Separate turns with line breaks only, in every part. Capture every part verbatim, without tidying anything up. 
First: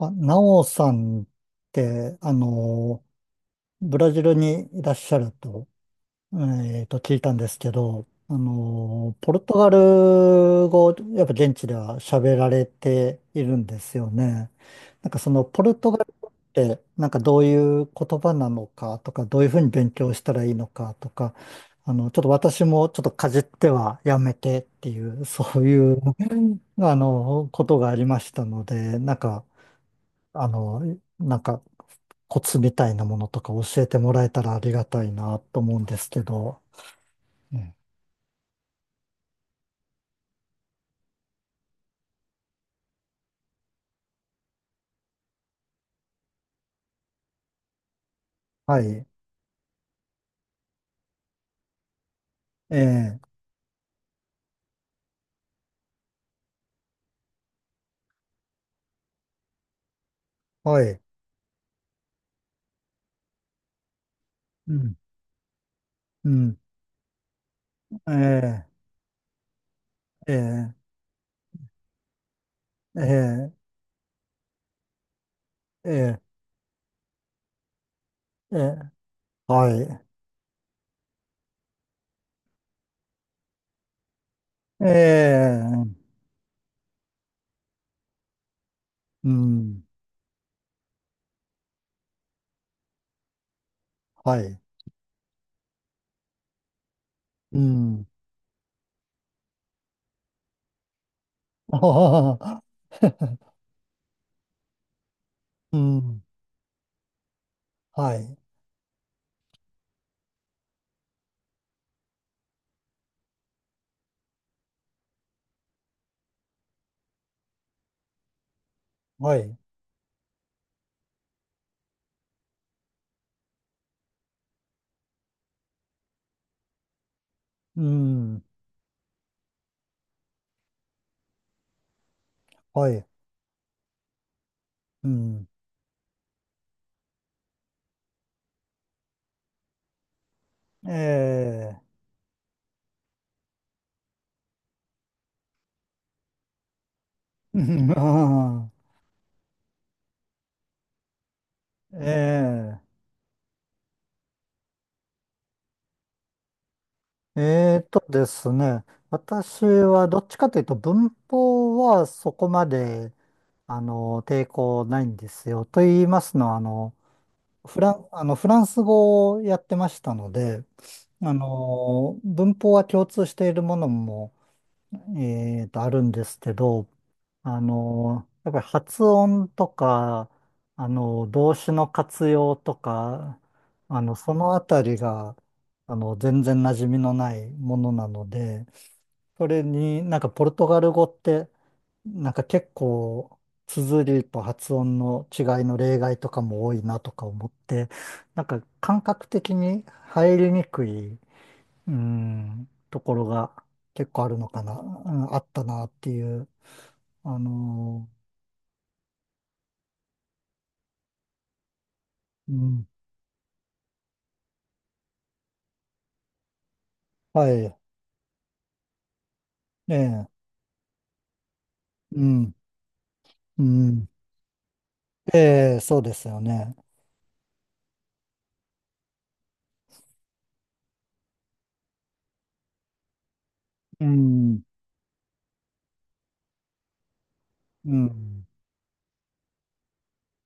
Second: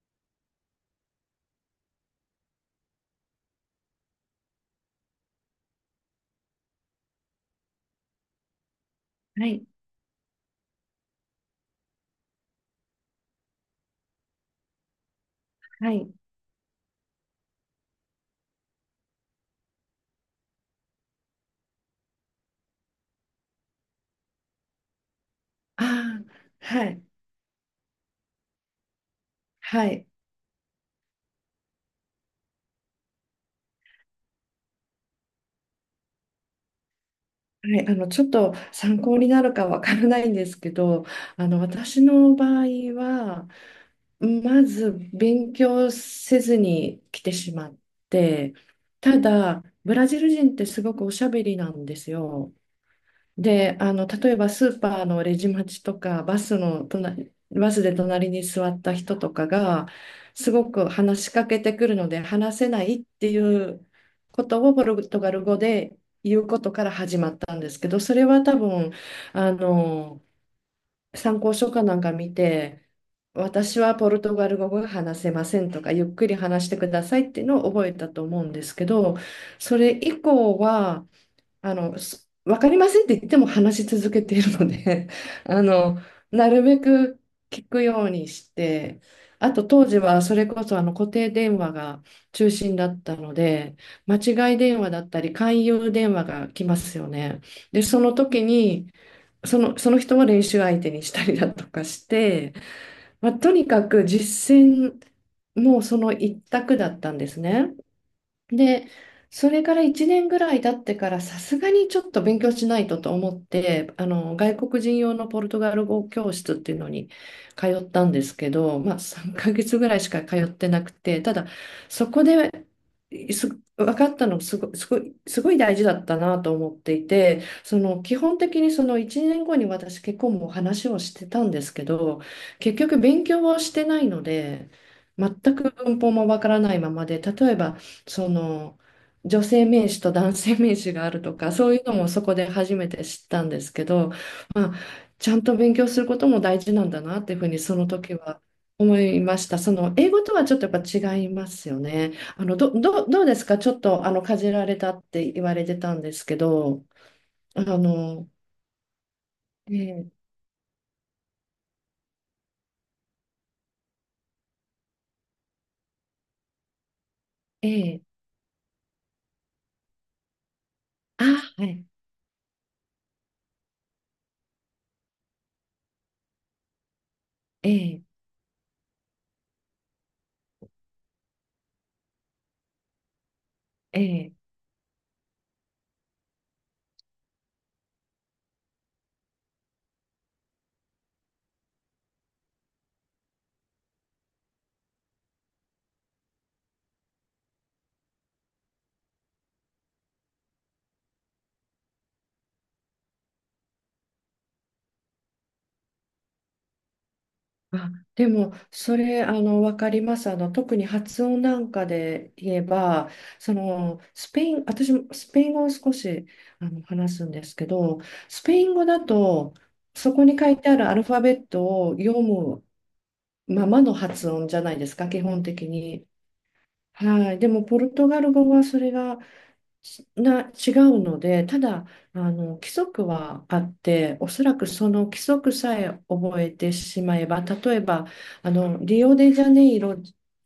あ、ナオさんって、あの、ブラジルにいらっしゃると、えーと、聞いたんですけど、あの、ポル
は
ト
い、
ガル語、やっぱ現地では喋られているんですよね。なんかそのポルト
は
ガ
い、
ル語って、なんかどういう言葉なのかとか、どういうふうに勉強したらいいのかとか、あの、ちょっと私もちょっとかじってはやめてっていう、そう
あ
いう、
あ、は
あ
い、
の、ことがありましたので、なんか、
はい、
あの、なんかコツみたいなものとか教えてもらえたらありがたいなと思うんですけど。ええ
はい、あの、ちょっと参考になるかわからないんですけど、あの、私の場合は、まず勉強せずに来てしまって、
はい、
ただ、ブラジル人ってすごくおしゃべりなんですよ。
ええ、
で、あの、例えばスーパーのレジ待ちとか、バスの隣、バスで隣に座った人とかが、すご
は
く
い、
話しかけてくるので、話せないっていうこと
う
をポ
ん、
ルトガル語で
う
言う
ん、
ことから始まったんですけど、
え
それは多
え、
分、あの、
ええ、
参考書かなんか見て、
ええ、
私はポルトガル語が話せませんと
え
か、ゆっ
え、
くり話してくださいっていうのを覚えたと思うん
え
ですけ
え
ど、
は
それ
い、
以降は、あの、すわかりませんって言っても話し続けているの
え
で あの、
え、
なるべく聞くようにして、
う
あと
ん、
当時はそれこそあの固定電話が中心だったので、間
は
違い
い、
電話だったり勧誘電話が来ますよね。
う
で、そ
ん、
の時に、その、その人を練習相手にしたりだと
あ
か
は
し
は
て、
は
まあ、とにかく実践
う
もその
ん、
一択だったんですね。
はい、
で、それからいちねんぐらい経ってから、さすがにちょっと勉強しないとと思って、あの、外国人用のポルトガル語教室っていうのに通ったんですけど、まあ、3
はい、
ヶ月ぐらいしか通ってなくて、ただ、そこで、す分かったのすご、すごい、すごい大事だったなと思っていて、そ
う
の基本
ん、
的にそのいちねんごに私結婚も話をしてたんですけど、結
は
局
い、
勉強をしてないので、
う
全
ん、
く文法もわからないままで、例えばその女性名詞と男性名
え
詞があるとかそうい
え、
うのもそこで初めて知ったんですけど、まあ、ちゃんと勉強することも大事なんだなっていうふう
う
にその
んあ
時は
は
思いました。その英語とはちょっとやっぱ違いますよ
い。
ね。あのど、
ええ、
どう、どうですか、ちょっとあのかじられたって言われてたんですけど、あ
えーとで
の、
すね、私は
え
どっ
え
ちかというと文法はそこまであの抵抗ないんですよ。と言いますのはあのフラ
え
ン、
え
あのフランス語をやってましたので、
あ、
あ
はい、
の文法は共通しているものもえーと、あるんですけど、あ
ええ
の、やっぱり発音とか、あの、動詞の活用とか、あの、
え
そ
え
のあたりが、あの、全然馴染みのないものなので、それになんかポルトガル語って、なんか結構、綴りと発音の違いの例外とかも多いなとか思って、なんか感覚的に入りにくいうーん、ところが結構あるのかな、うんあったなっていう。あ
あ、
の
でも、それ、あの、わかります。あの、特に発音なんかで
ーう
言え
ん、
ば、その、スペイン、私もスペイン語を少し、あの、話すんで
は
すけ
い、
ど、スペイン語だと、
え
そこ
え、
に書いてあるアルファベットを読
うん、
む
う
ままの
ん、
発音じゃないですか、基本的
ええ、そう
に。
ですよね。
はい。でも、ポルトガル語はそれがな違うので、ただあの規則はあっ
う
て、おそら
ん、
くその規則さえ覚えてしまえば、例え
う
ば
ん、
あのリオデジャネイロっ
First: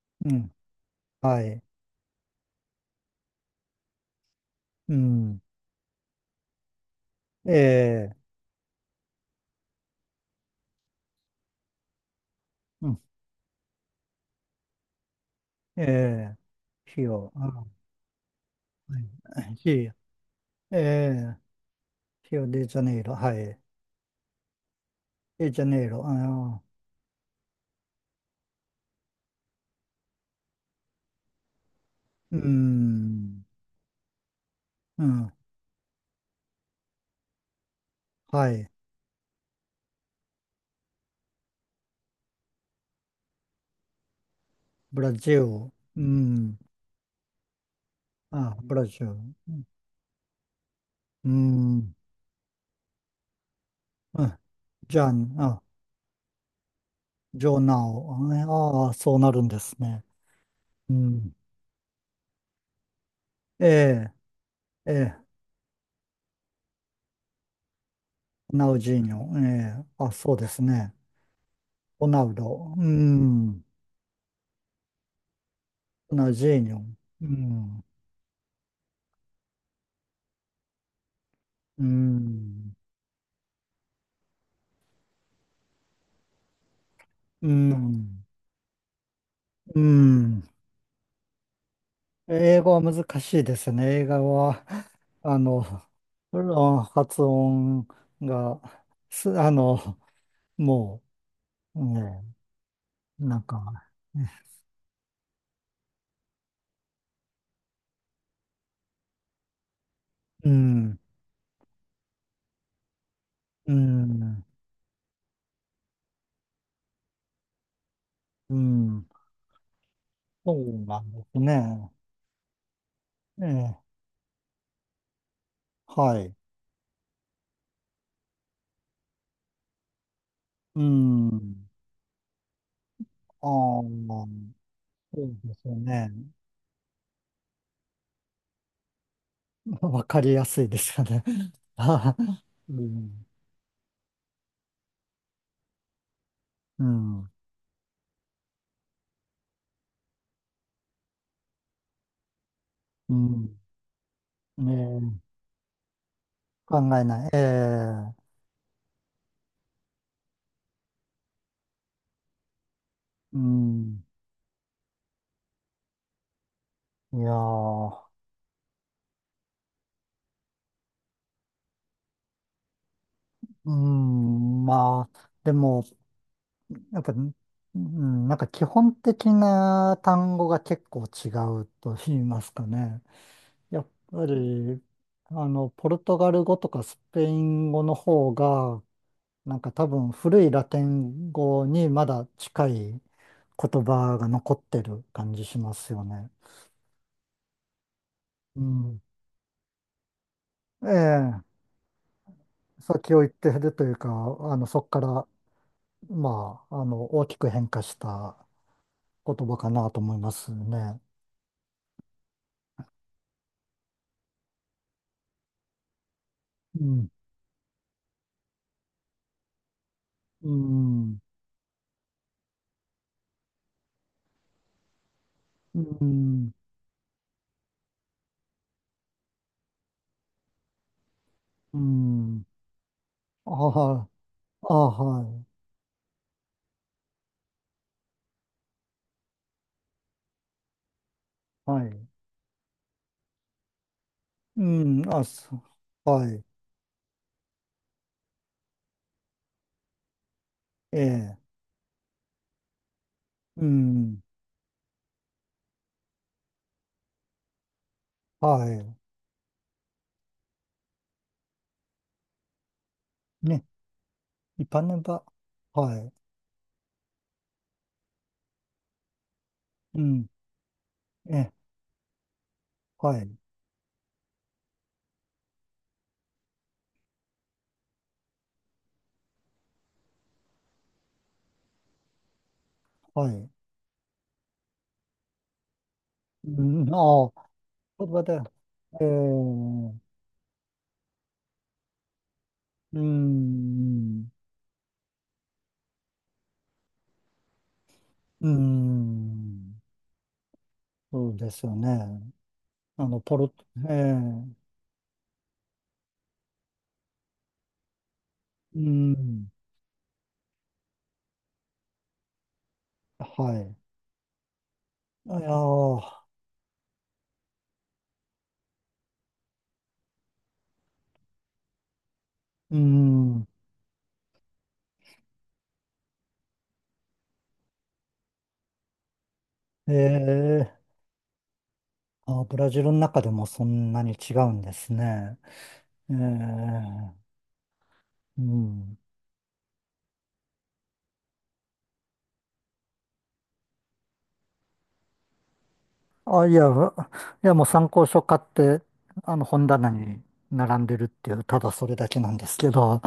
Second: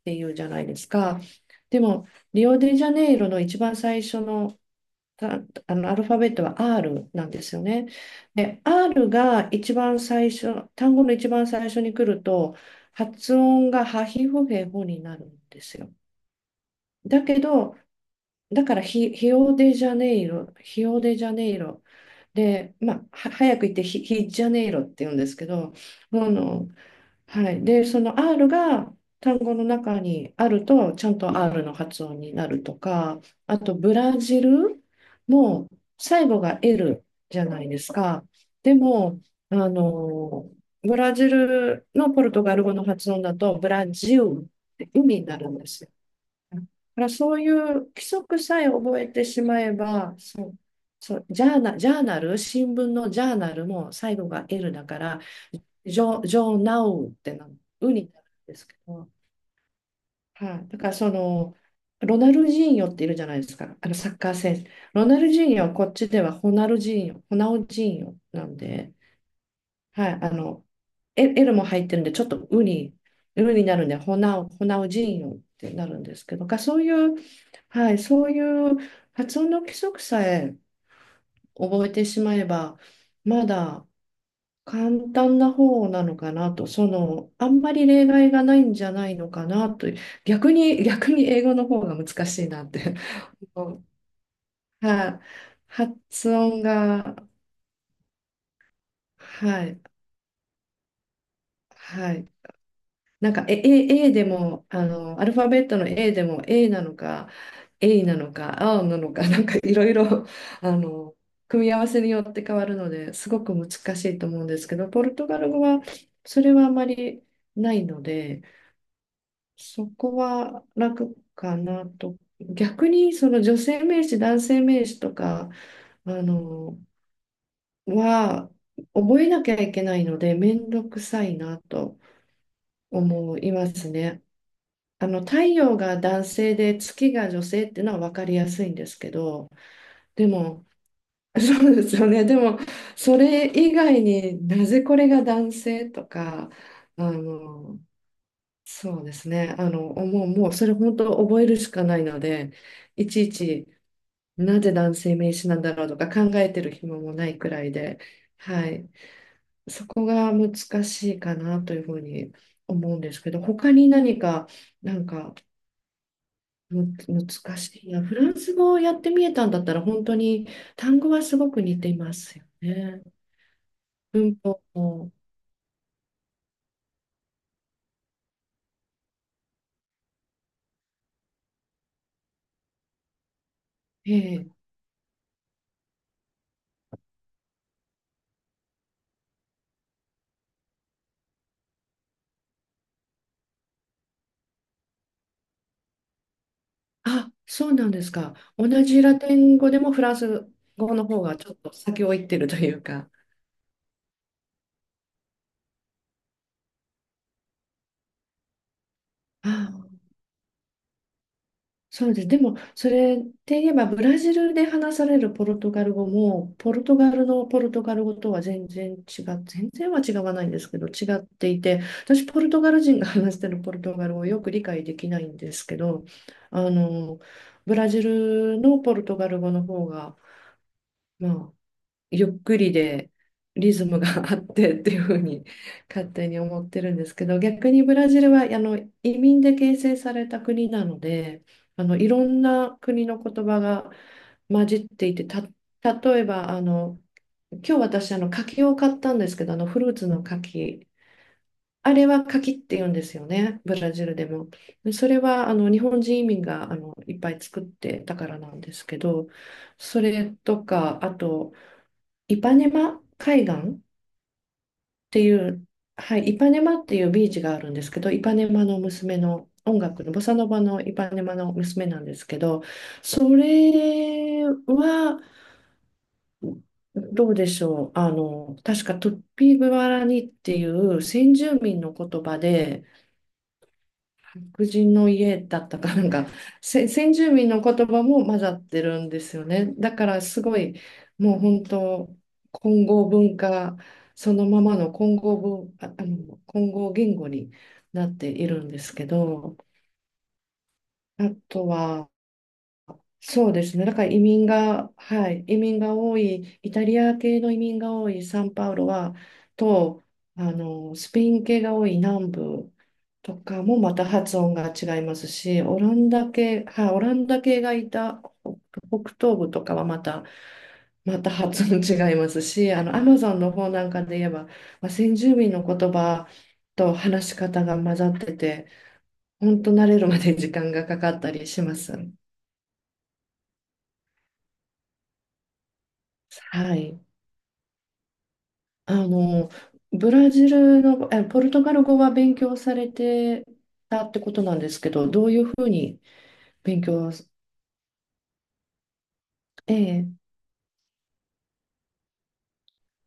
てい
う
うじゃ
ん、
ないですか。
はい、
でも、リオデジャネイロの一番最初の、
う
た
ん、
あのアルファベットは R なんです
え
よね。
え、
で、R が一番最初、単語の一番最初に来ると、
うん、
発音がハヒフヘホになるんです
え
よ。
え、費
だ
用、
け
あ、は
ど、だから
い、
ヒ、ヒオデ
費
ジ
用、
ャネイロ、
え
ヒオデジャ
え、
ネイロ
費用デ
で、
ジャ
ま
ネイ
あ、
ロ、
は
は
早
い、
く言ってヒ、ヒジャネイロって言うんですけ
デジャ
ど、
ネイロ、
あ
あ
の、はい。で、その R が単語の中にあると、ちゃんと R の発音に
ー、う
なるとか、
ん、
あとブラジル
うん、
も最後が L じゃないですか。
はい、
でも、あの、ブラジルのポルトガル語の発音だと、ブラジルって
ブラ
海に
ジ
な
ル、
るんですよ。
うん、
だからそういう規則
あ、
さえ
ブラジ
覚え
ル、
てしまえば、そう、
う
ジャーナ、ジ
ん。
ャーナル、新聞のジャーナルも最後
あ
が L だ
じ
か
ゃあ、
ら、
あ、
ジョ、ジョーナウって
ジ
な、
ョーナ
ウになるん
ウ。
ですけ
ああ、
ど、
そうなるんですね。
はい、だから
う
そ
ん。
の、ロナルジーニョっているじゃないです
え
か、あのサ
え、
ッカー選手。
え
ロナ
え、
ルジーニョはこっちではホナルジーニョ、ホナウジーニョなん
ナウジ
で、
ーニョ。ええ、あ、
はい、あ
そうです
の、
ね。
L L も入ってるん
ロ
で、ち
ナ
ょっ
ウ
とウ
ド。う
に、ウ
ん。
になるんで、ホナウ、ホナウジーニョってなるんです
ナウ
けど、
ジー
が
ニ
そ
ョ。
ういう
うん。
はい、そういう発音の規則さえ
う
覚えてしまえ
ん。
ば、まだ簡単な方なのかなと、その、
う
あんまり例
ん。
外がないんじゃないのかな
う
と、
ん。
逆に、逆に英語の方が難しい
英
なっ
語は
て。
難しいですね。映画は、
はい、
あの、
発
う
音
ん
が、
発音が、す、あ
は
の、
い、
もう、う
はい。なん
なん
か、え、
か、
A、A でも、あの、アルファベットの A でも A なのか、A なのか、A なのか、なんかいろいろ、
う
あ
ん、
の、組み合わせによって変わるので、すごく難
う
しいと思
ん。
うんですけど、ポルトガル語はそれはあまりないので、
うん、
そこ
そ
は
うなん
楽
です
かな
ね。
と。逆に、その
え
女
え、
性名詞、男性名詞とか、あ
はい。
の、は覚えなきゃいけないので、めん
う
どくさいな
ん。
と思いま
ああ、
すね。あの
そう
太
ですよ
陽が
ね。
男性で月が女性っていうのは分かりやすいんですけど、
わか
で
りやす
も
いですよね。
そ うですよ
あ
ね。で
あ
も、
う
そ
ん、
れ以外になぜこれが男性とか、
う
あ
ん、
のそうですね、あのもう、もうそれ本当覚えるしかないので、い
う
ちい
ん。
ちなぜ
ね
男性
え、
名詞なんだろうとか考えてる
考
暇
え
も
な
な
い。え
いくらいで、
え、
はい、そこが難しいかなというふうに思うんですけ
う
ど、他に
ん。
何か、なんかむ、
いや
難しい。いや、
ー、
フランス語をやってみえたんだったら、本当に単語はすごく似ていますよね。
う
文法
ん、ま
も。
あ、でも、やっぱ、うん、なんか基本的な単語が結構違うと言いますかね。やっ
え
ぱ
え。
り、あの、ポルトガル語とかスペイン語の方が、なんか多分古いラテン語にまだ近い言葉が残ってる感じしますよね。
あ、そうなんですか。
う
同
ん。
じラテン語でもフランス
え
語の方がちょ
え、
っと先を行ってるというか。
先を行ってるというか、あの、そこから、まあ、あの、大きく変化した言葉かな
あ、
と思いますね。
そうです。でも、それって言えば、ブラジルで話されるポルトガル語も、ポ
う
ルト
ん。
ガルのポルトガル語とは全然違う、全然は違わない
う
んですけど、
ん。
違っていて、私、ポルトガル人が話してるポルトガル語をよく理解できないんですけ
う
ど、
ん。
あの、ブラジルのポルトガル語の方が、まあ、
う
ゆっ
ん。
くりで
あ
リズム
は
が
い。
あっ
あ
てっていうふう
は
に
い。
勝手に思ってるんですけど、逆にブラジルはあの移民で形成された国なので、
は
あの
い。
いろんな国の言葉が
う
混じっ
ん。
てい
あ、
てた。
そう。
例え
はい。
ばあの今日私あの柿を買ったんですけど、あのフルーツの柿、
ええ、
あれは柿って言うんですよね、
う
ブラジル
ん、
でも。で、それはあの日本人移民があのいっぱい作ってたからなん
は
です
い。
けど、それとか、あとイパネマ海岸
ね、
っ
一般の
て
場、
いう、
はい、
はい、イパネマっていうビーチがあるんですけど、イパネマの娘の音
う
楽のボ
ん、
サノバのイパネマ
ええ、
の娘なんですけど、
は
そ
い、
れはどうでしょう。あの、確かトゥッピーグアラニっていう先住民の言葉で、
はい。
白人の家だったかなんか、
う
せ
ん、
先住
あ
民
あ、
の言葉
言葉
も
で、
混ざってる
ええ、
んですよね。だからすごい、もう本当、混
う
合文化、
ん、
そのままの混合文、あ、あの、混合言語になってい
う
るんですけど、
ん、そ
あ
うです
と
よ
は、
ね。あの、ポロッ
そうで
と、
すね。
え
だから
え、
移民が、はい、移民が多い、イタリア系の移民が多いサンパウ
う
ロは、
ん、
と、あの、スペイン系が多い南部と
は
か
い。
もまた発音が違います
あいや
し、オラン
あ、
ダ系、はい、オランダ系がいた北東部とかはまた、また発音違いますし、
う
あの、アマゾン
ん、
の方なんかで言えば、まあ、先住民の言葉と話し方が混ざってて、本当慣
え
れるまで時間
え、
がかかったりします。
あ、ブラジルの中でもそんなに違うんですね。ええ、
はい。
う
あ
ん。
の、ブラジルの、え、ポルトガル語は勉強されてたってことなんですけど、どういうふうに
あ、いや、
勉強、
いやもう参考書買って、あの本
え
棚
え、
に並んでるっていう、ただそれだけなんですけど。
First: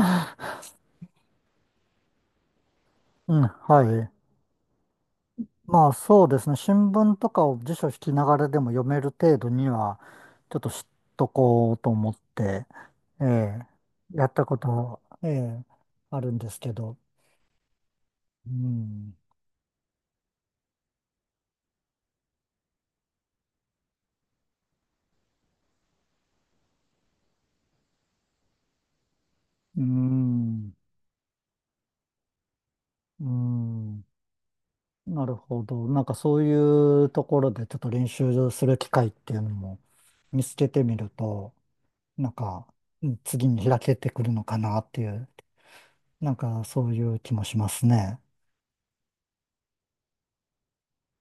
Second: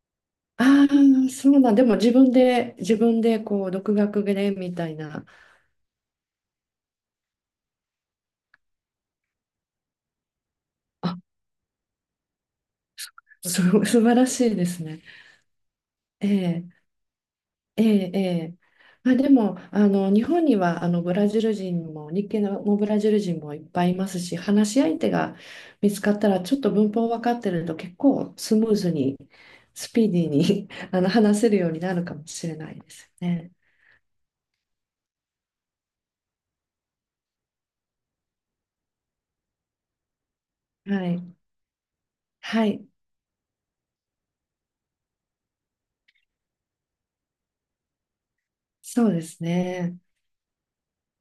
ああ、そうなん、でも自分で、自分
う
で
ん、
こう、
は
独
い。
学でみたいな、
まあそうですね。新聞とかを辞書引きながらでも読める程度には、ちょっと知っ
あ、
とこうと思って、え
す、
え、
素晴
や
ら
っ
し
た
い
こ
ですね。
と、ええ、あ
え
るんですけ
え
ど。
ええ、え
う
え。ま
ん、
あ、でも、あの、日本には、あの、ブラジル人も、日系のブラジル人もいっぱいいますし、話し相手が見つかったら、ちょっと文法分かってると、結構スムーズに、
う
スピーディーに
ん、
あの、話せるようになるかもしれないです
う
よね。
ん。なるほど。なんかそういうところでちょっと練習する機会っていうのも見つけてみ
は
る
い。
と、なん
は
か、
い。
うん次に開けてくるのかなっていう、なんかそういう気もしますね。
そうですね。